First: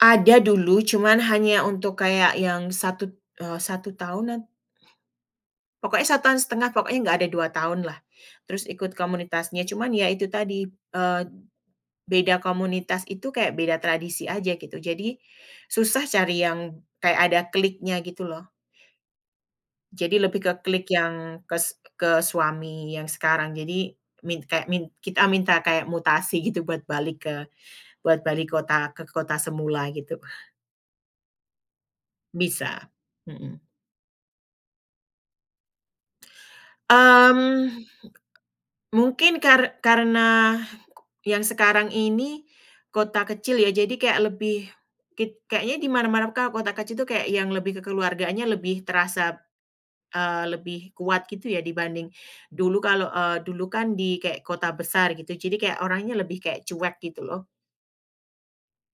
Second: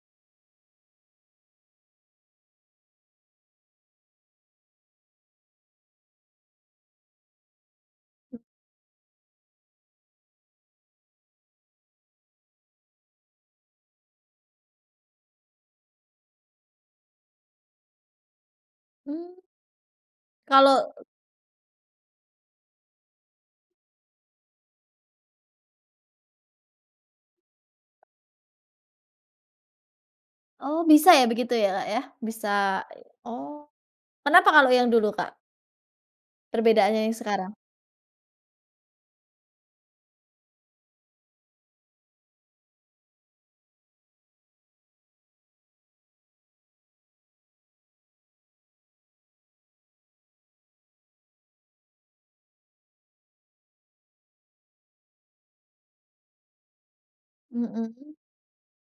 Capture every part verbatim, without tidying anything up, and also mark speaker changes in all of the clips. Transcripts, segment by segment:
Speaker 1: Ada dulu, cuman hanya untuk kayak yang satud eee, satu tahunan. Pokoke satu tahun setengah, pokoknya enggak ada dua tahun lah. Terus ikut komunitasnya, cuman ya itu tadi, eee, beda komunitas itu kayak beda tradisi aja, gitu. Jadi, susah cari yang kayak ada kliknya, gitu, loh.
Speaker 2: Hmm.
Speaker 1: Jadi, lebih ke klik
Speaker 2: Kalo
Speaker 1: yang kes ke suami yang sekarang, jadi min kek min kita minta kayak mutasi gitu buat balik ke buat balik kota ke kota semula gitu, Kak.
Speaker 2: Oh, bisa ya begitu ya, Kak, ya, bisa
Speaker 1: Bisa, mhm.
Speaker 2: oh, kenapa kalau yang dulu, Kak? Perbedaannya yang sekarang.
Speaker 1: Mmm, mungkin kar karena, yang sekarang ini, kota kecil, ya, jadi kayak lebih, kit kayaknya di mana-mana Kak, kota kecil itu kayak yang lebih kekeluargaannya lebih terasa, eee, lebih kuat, gitu, ya, dibanding dulu kalo, eee, dulu kan di kek kota besar gitu jadi kayak orangnya lebih kek cuek gitu, loh.
Speaker 2: Mhm.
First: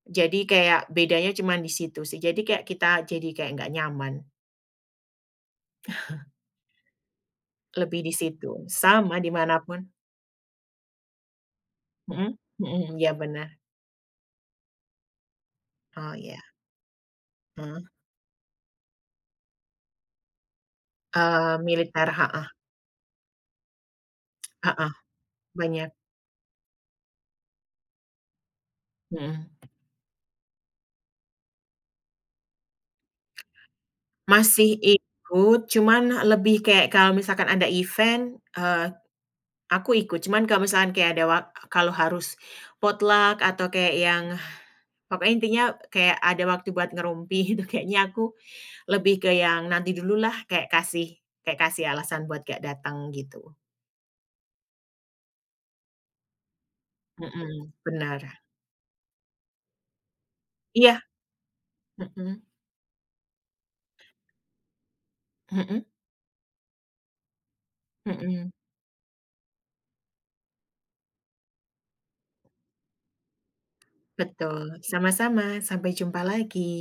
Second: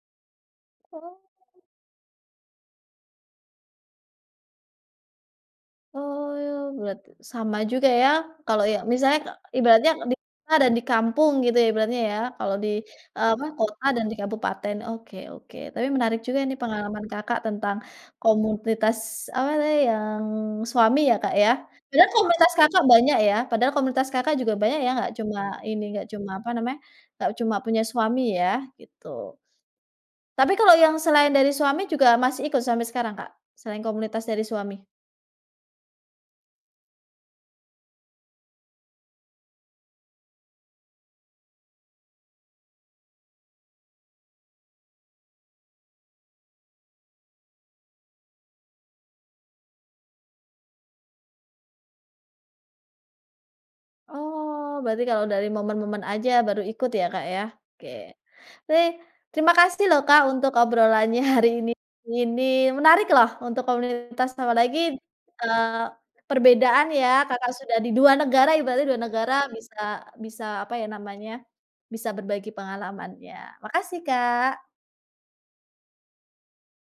Speaker 1: Jadi kayak
Speaker 2: Oh.
Speaker 1: bedanya cuman di situ sih, jadi kayak kita jadi kayak nggak nyaman.
Speaker 2: Oh, bulat, sama juga
Speaker 1: Lebih
Speaker 2: ya,
Speaker 1: di situ,
Speaker 2: kalau, ya
Speaker 1: sama
Speaker 2: misalnya k
Speaker 1: di mana pun.
Speaker 2: ibaratnya, di kota dan di kampung gitu, ya, ibaratnya, ya.
Speaker 1: Mhm,
Speaker 2: Kalau di,
Speaker 1: mhm mhm, iya,
Speaker 2: eee, apa,
Speaker 1: benar.
Speaker 2: kota dan di kabupaten, oke oke, tapi
Speaker 1: Oh,
Speaker 2: menarik juga
Speaker 1: iya.
Speaker 2: nih, pengalaman Kakak tentang
Speaker 1: Mhm.
Speaker 2: komunitas apa tadi yang suami ya, Kak, ya.
Speaker 1: Eee,
Speaker 2: Sebenarnya
Speaker 1: militer, heeh.
Speaker 2: komunitas Kakak banyak ya, padahal komunitas Kakak juga banyak ya,
Speaker 1: Heeh,
Speaker 2: nggak cuma ini,
Speaker 1: banyak.
Speaker 2: nggak cuma, apa namanya, nggak cuma punya, suami ya, gitu.
Speaker 1: Mhm.
Speaker 2: Tapi, kalau yang selain dari suami juga masih ikut sampai sekarang Kak, selain komunitas dari
Speaker 1: Masih
Speaker 2: suami?
Speaker 1: ikut, cuman lebih kayak kalau misalkan ada event, eee, aku ikut. Cuman kalau misalkan kayak ada wak kalau harus potluck, atau kayak yang pokoknya intinya kayak ada waktu buat ngerumpi, itu kayaknya aku lebih ke yang nanti dululah, kek kasih kek kasih alasan buat gak datang, gitu.
Speaker 2: Oh, berarti kalau dari momen-momen aja baru ikut, ya, Kak, ya,
Speaker 1: Mhm,
Speaker 2: oke.
Speaker 1: benar.
Speaker 2: Baik, terima kasih, loh, Kak, untuk
Speaker 1: Iya.
Speaker 2: obrolannya hari ini,
Speaker 1: Mhm.
Speaker 2: menarik loh, untuk komunitas, apalagi, eee,
Speaker 1: Mhm.
Speaker 2: perbedaan ya, Kakak sudah di dua
Speaker 1: Mhm.
Speaker 2: negara, ibaratnya dua negara, bisa bisa apa ya namanya, bisa berbagi pengalamannya. Makasih, Kak.
Speaker 1: Betul, sama-sama, sampai jumpa lagi.